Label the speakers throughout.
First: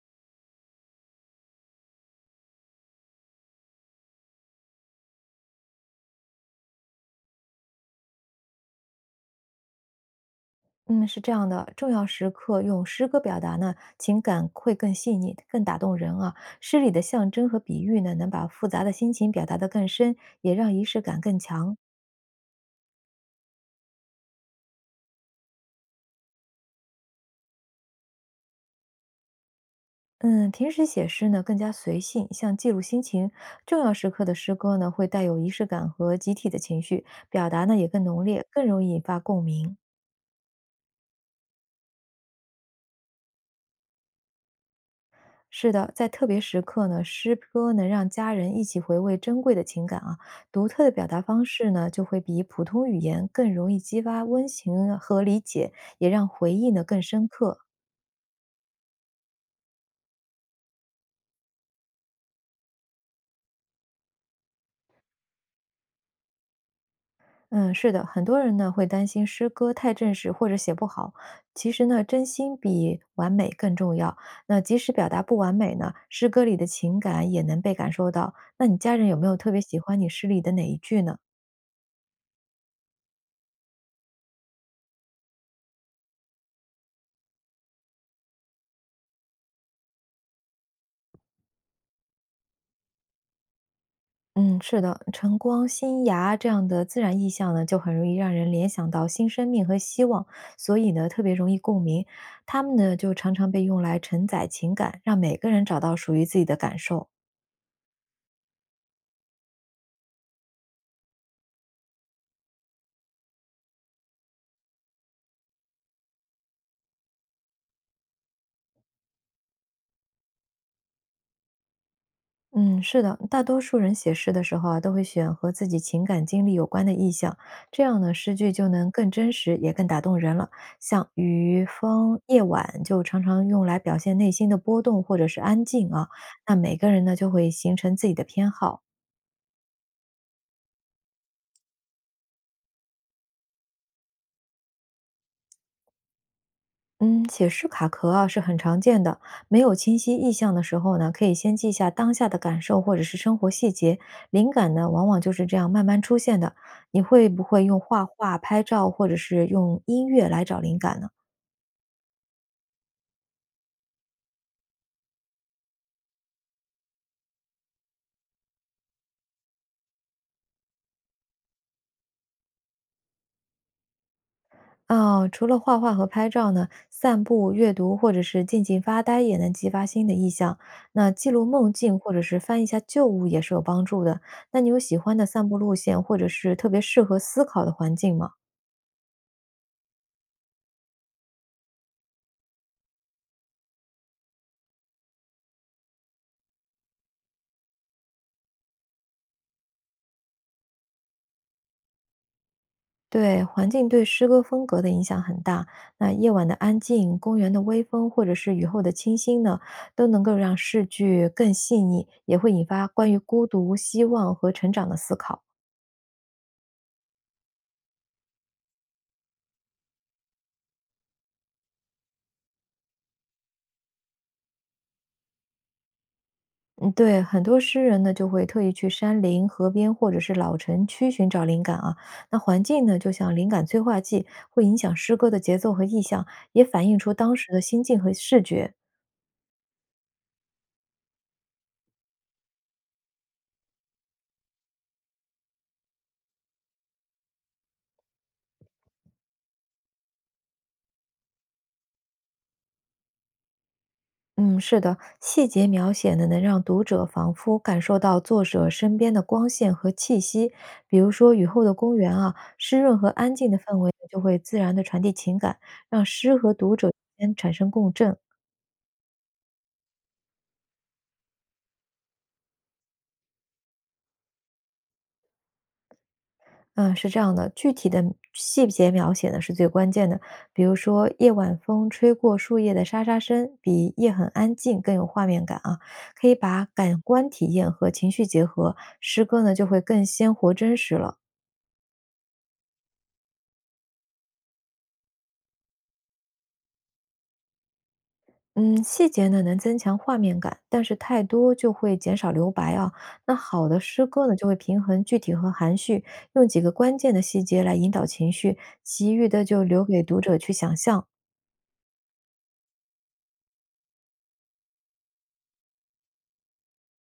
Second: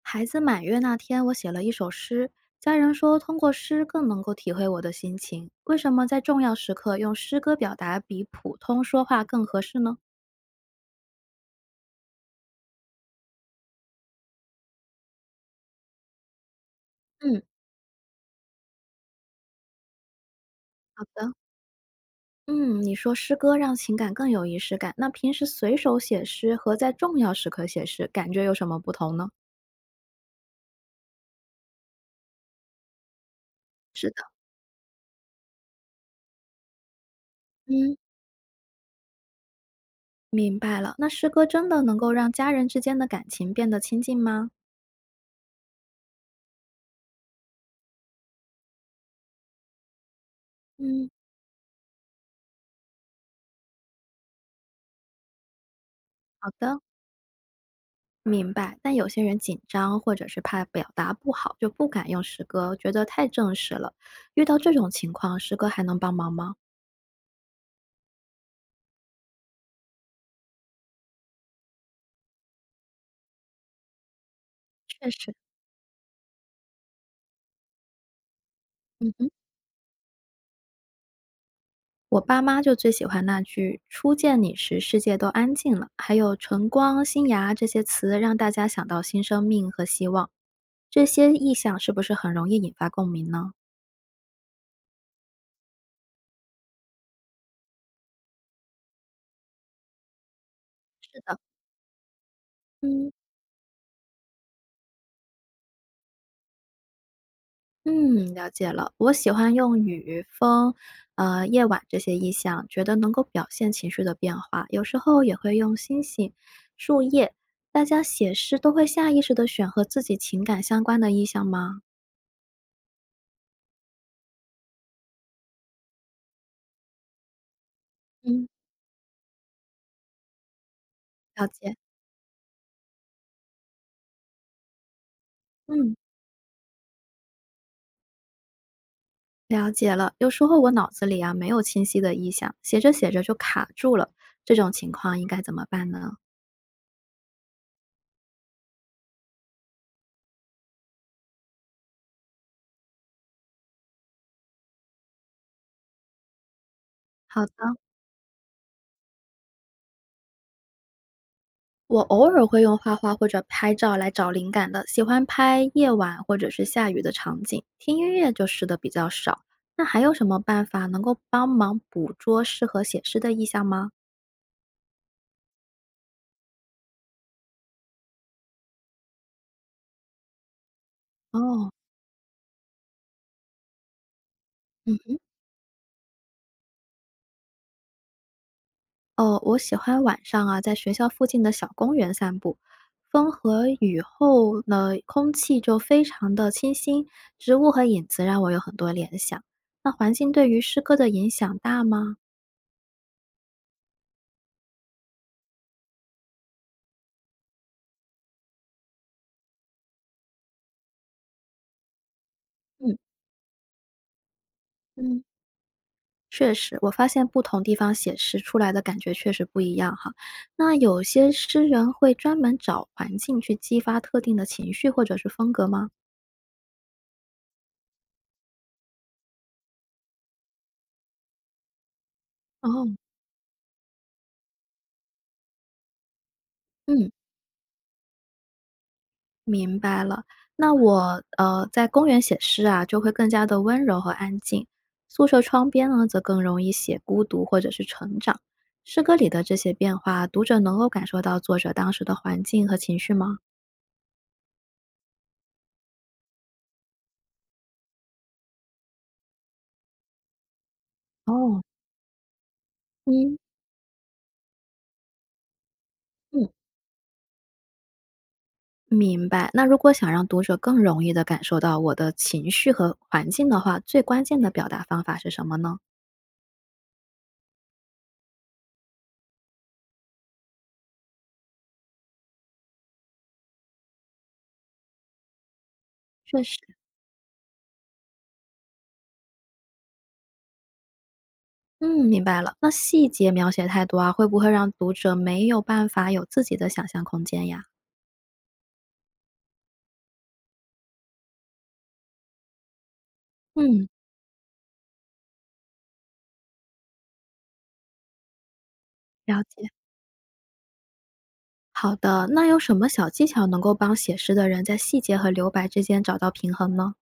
Speaker 1: 孩子满月那天，我写了一首诗，家人说通过诗更能够体会我的心情。为什么在重要时刻用诗歌表达比普通说话更合适呢？
Speaker 2: 嗯，是这样的，重要时刻用诗歌表达呢，情感会更细腻、更打动人啊。诗里的象
Speaker 1: 嗯，
Speaker 2: 征和比喻呢，能把复杂的心情表达得更深，也让仪式
Speaker 1: 好
Speaker 2: 感
Speaker 1: 的，
Speaker 2: 更强。
Speaker 1: 嗯，你说诗歌让情感更有仪式感，那平时随手写诗和在重要时刻写诗，感觉有什么不同呢？
Speaker 2: 嗯，平时写诗呢更加随性，像记录心情。重要时
Speaker 1: 是的，
Speaker 2: 刻的诗歌呢，会带有仪式感和集体的情绪，表达呢也
Speaker 1: 嗯，
Speaker 2: 更浓烈，更容易引发共鸣。
Speaker 1: 明白了。那诗歌真的能够让家人之间的感情变得亲近吗？
Speaker 2: 是的，在特别时刻呢，诗歌能让家人一起回味珍贵的情感啊。独特的表
Speaker 1: 嗯，
Speaker 2: 达方式呢，就会比普通语言更容易激发温情和理解，也让
Speaker 1: 好
Speaker 2: 回忆
Speaker 1: 的。
Speaker 2: 呢更深刻。
Speaker 1: 明白，但有些人紧张或者是怕表达不好，就不敢用诗歌，觉得太正式了。遇到这种情况，诗歌还能帮忙吗？
Speaker 2: 嗯，是的，很多人呢会担心诗歌太正式或者写不好。其实呢，真心比完美更重要。那即使表
Speaker 1: 确
Speaker 2: 达
Speaker 1: 实，
Speaker 2: 不完美呢，诗歌里的情感也能被感受到。那你家人
Speaker 1: 嗯
Speaker 2: 有没
Speaker 1: 哼，
Speaker 2: 有特别喜欢你诗里的哪一句呢？
Speaker 1: 我爸妈就最喜欢那句“初见你时，世界都安静了”，还有“晨光”“新芽”这些词，让大家想到新生命和希望。这些意象是不是很容易引发共鸣呢？
Speaker 2: 嗯，是的，晨光、新芽这样的自然意象呢，就很容易让人联想到新生命和希望，所以呢，
Speaker 1: 是
Speaker 2: 特别
Speaker 1: 的，
Speaker 2: 容易共鸣。他们呢，
Speaker 1: 嗯。
Speaker 2: 就常常被用来承载情感，让每个人找到属于自己的感受。
Speaker 1: 嗯，了解了。我喜欢用雨、风，夜晚这些意象，觉得能够表现情绪的变化。有时候也会用星星、树叶。大家写诗都会下意识的选和自己情感相关的意象吗？
Speaker 2: 嗯，是的，大多数人写诗的时候啊，都会选和自己情感经历有关的意象，这样呢，诗
Speaker 1: 嗯，
Speaker 2: 句就能更真实，也更打动人了。像
Speaker 1: 了
Speaker 2: 雨、
Speaker 1: 解。
Speaker 2: 风、夜晚，就常常用来表现内心的波动或者是安静
Speaker 1: 嗯，
Speaker 2: 啊。那每个人呢，就会形成自己的偏好。
Speaker 1: 了解了。有时候我脑子里啊没有清晰的意象，写着写着就卡住了，这种情况应该怎么办呢？
Speaker 2: 嗯，写诗卡壳啊是很常见的。没有清晰意象的时候呢，可以先记下当下的感受或者是生活细节，灵感呢往往就是这样慢慢出现的。你会不
Speaker 1: 好的，
Speaker 2: 会用画画、拍照或者是用音乐来找灵感呢？
Speaker 1: 我偶尔会用画画或者拍照来找灵感的，喜欢拍夜晚或者是下雨的场景，听音乐就试的比较少。那还有什么办法能够帮忙捕捉适合写诗的意象吗？
Speaker 2: 哦，除了画画和拍照呢，散步、阅读或者是静静发呆也能激发新的意象。那记录
Speaker 1: 哦，
Speaker 2: 梦境或者是翻一下旧物也是有帮助的。那你有喜欢
Speaker 1: 嗯，
Speaker 2: 的散步路线，或者是特别适合思考的环境吗？
Speaker 1: 哦，我喜欢晚上啊，在学校附近的小公园散步，风和雨后呢，空气就非常的清新，植物和影子让我有很多联想。那环境对于诗歌的影响大吗？
Speaker 2: 对，环境对诗歌风格的影响很大。那夜晚的安静、公园的微风，或者是雨后的清新呢，都能够让诗句更细腻，也会引发
Speaker 1: 嗯
Speaker 2: 关于孤独、希望和成长的思
Speaker 1: 嗯。
Speaker 2: 考。
Speaker 1: 确实，我发现不同地方写诗出来的感觉确实不一样哈。那有些诗人会专门找环境去激发特定的情绪或者是风格吗？
Speaker 2: 嗯，对，很多诗人呢就会特意去山林、河边或者是老城区寻找灵感啊。那环境
Speaker 1: 哦，
Speaker 2: 呢，就像灵感催化剂，会影响诗歌的节奏和意象，也反映
Speaker 1: 嗯，
Speaker 2: 出当时的心境和视觉。
Speaker 1: 明白了。那我在公园写诗啊，就会更加的温柔和安静；宿舍窗边呢，则更容易写孤独或者是成长。诗歌里的这些变化，读者能够感受到作者当时的环境和情绪吗？
Speaker 2: 嗯，是的，细节描写呢，能让读者仿佛感受到作者身边的光线和气息。比如说，雨
Speaker 1: 哦，
Speaker 2: 后的公园啊，湿润和安
Speaker 1: 嗯
Speaker 2: 静的氛围就会自然的传递情感，让诗
Speaker 1: 嗯。
Speaker 2: 和读者之间产生共振。
Speaker 1: 明白。那如果想让读者更容易的感受到我的情绪和环境的话，最关键的表达方法是什么呢？
Speaker 2: 嗯，是这样的，具体的细节描写呢是最关键的。比如说，夜晚风吹过树叶的沙沙声，比夜很安静更有画面感啊。可以
Speaker 1: 确实，
Speaker 2: 把感官体验和情绪结合，诗歌呢就会更鲜活真实了。
Speaker 1: 嗯，明白了。那细节描写太多啊，会不会让读者没有办法有自己的想象空间呀？
Speaker 2: 嗯，细节呢能增强画面感，但是太多就会减少留白啊。那好的
Speaker 1: 嗯，
Speaker 2: 诗歌呢，就会平衡具体和含蓄，用几个关键的细节来引导情绪，其余
Speaker 1: 了
Speaker 2: 的就
Speaker 1: 解。
Speaker 2: 留给读者去想象。
Speaker 1: 好的，那有什么小技巧能够帮写诗的人在细节和留白之间找到平衡呢？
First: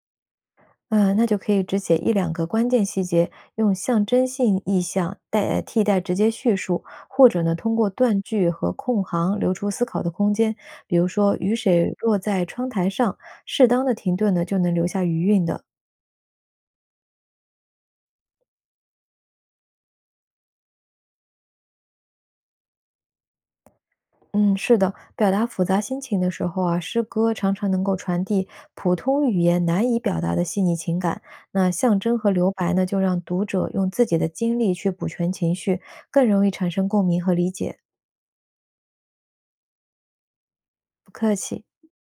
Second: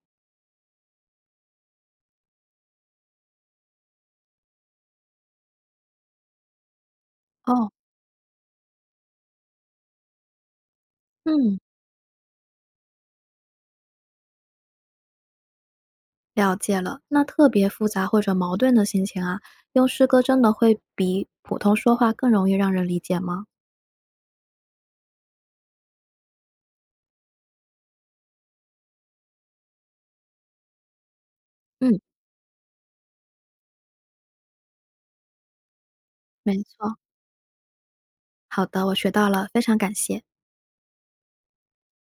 Speaker 2: 嗯，那就可以只写一两个关键细节，用象征性意象代替代直接叙述，或者呢
Speaker 1: 哦，
Speaker 2: 通过断句和空行留出思考的空间。比如说，雨
Speaker 1: 嗯，
Speaker 2: 水落在窗台上，适当的停顿呢就能留下余韵的。
Speaker 1: 了解了。那特别复杂或者矛盾的心情啊，用诗歌真的会比普通说话更容易让人理解吗？
Speaker 2: 嗯，是的，表达复杂心情的时候啊，诗歌常常能够传递普通语言难以表达的细腻情感。那象
Speaker 1: 嗯。
Speaker 2: 征和留白呢，就让读者用自己的经历去补全情绪，更容易
Speaker 1: 没
Speaker 2: 产生
Speaker 1: 错，
Speaker 2: 共鸣和理解。
Speaker 1: 好的，我学到了，非常感谢。
Speaker 2: 不客气。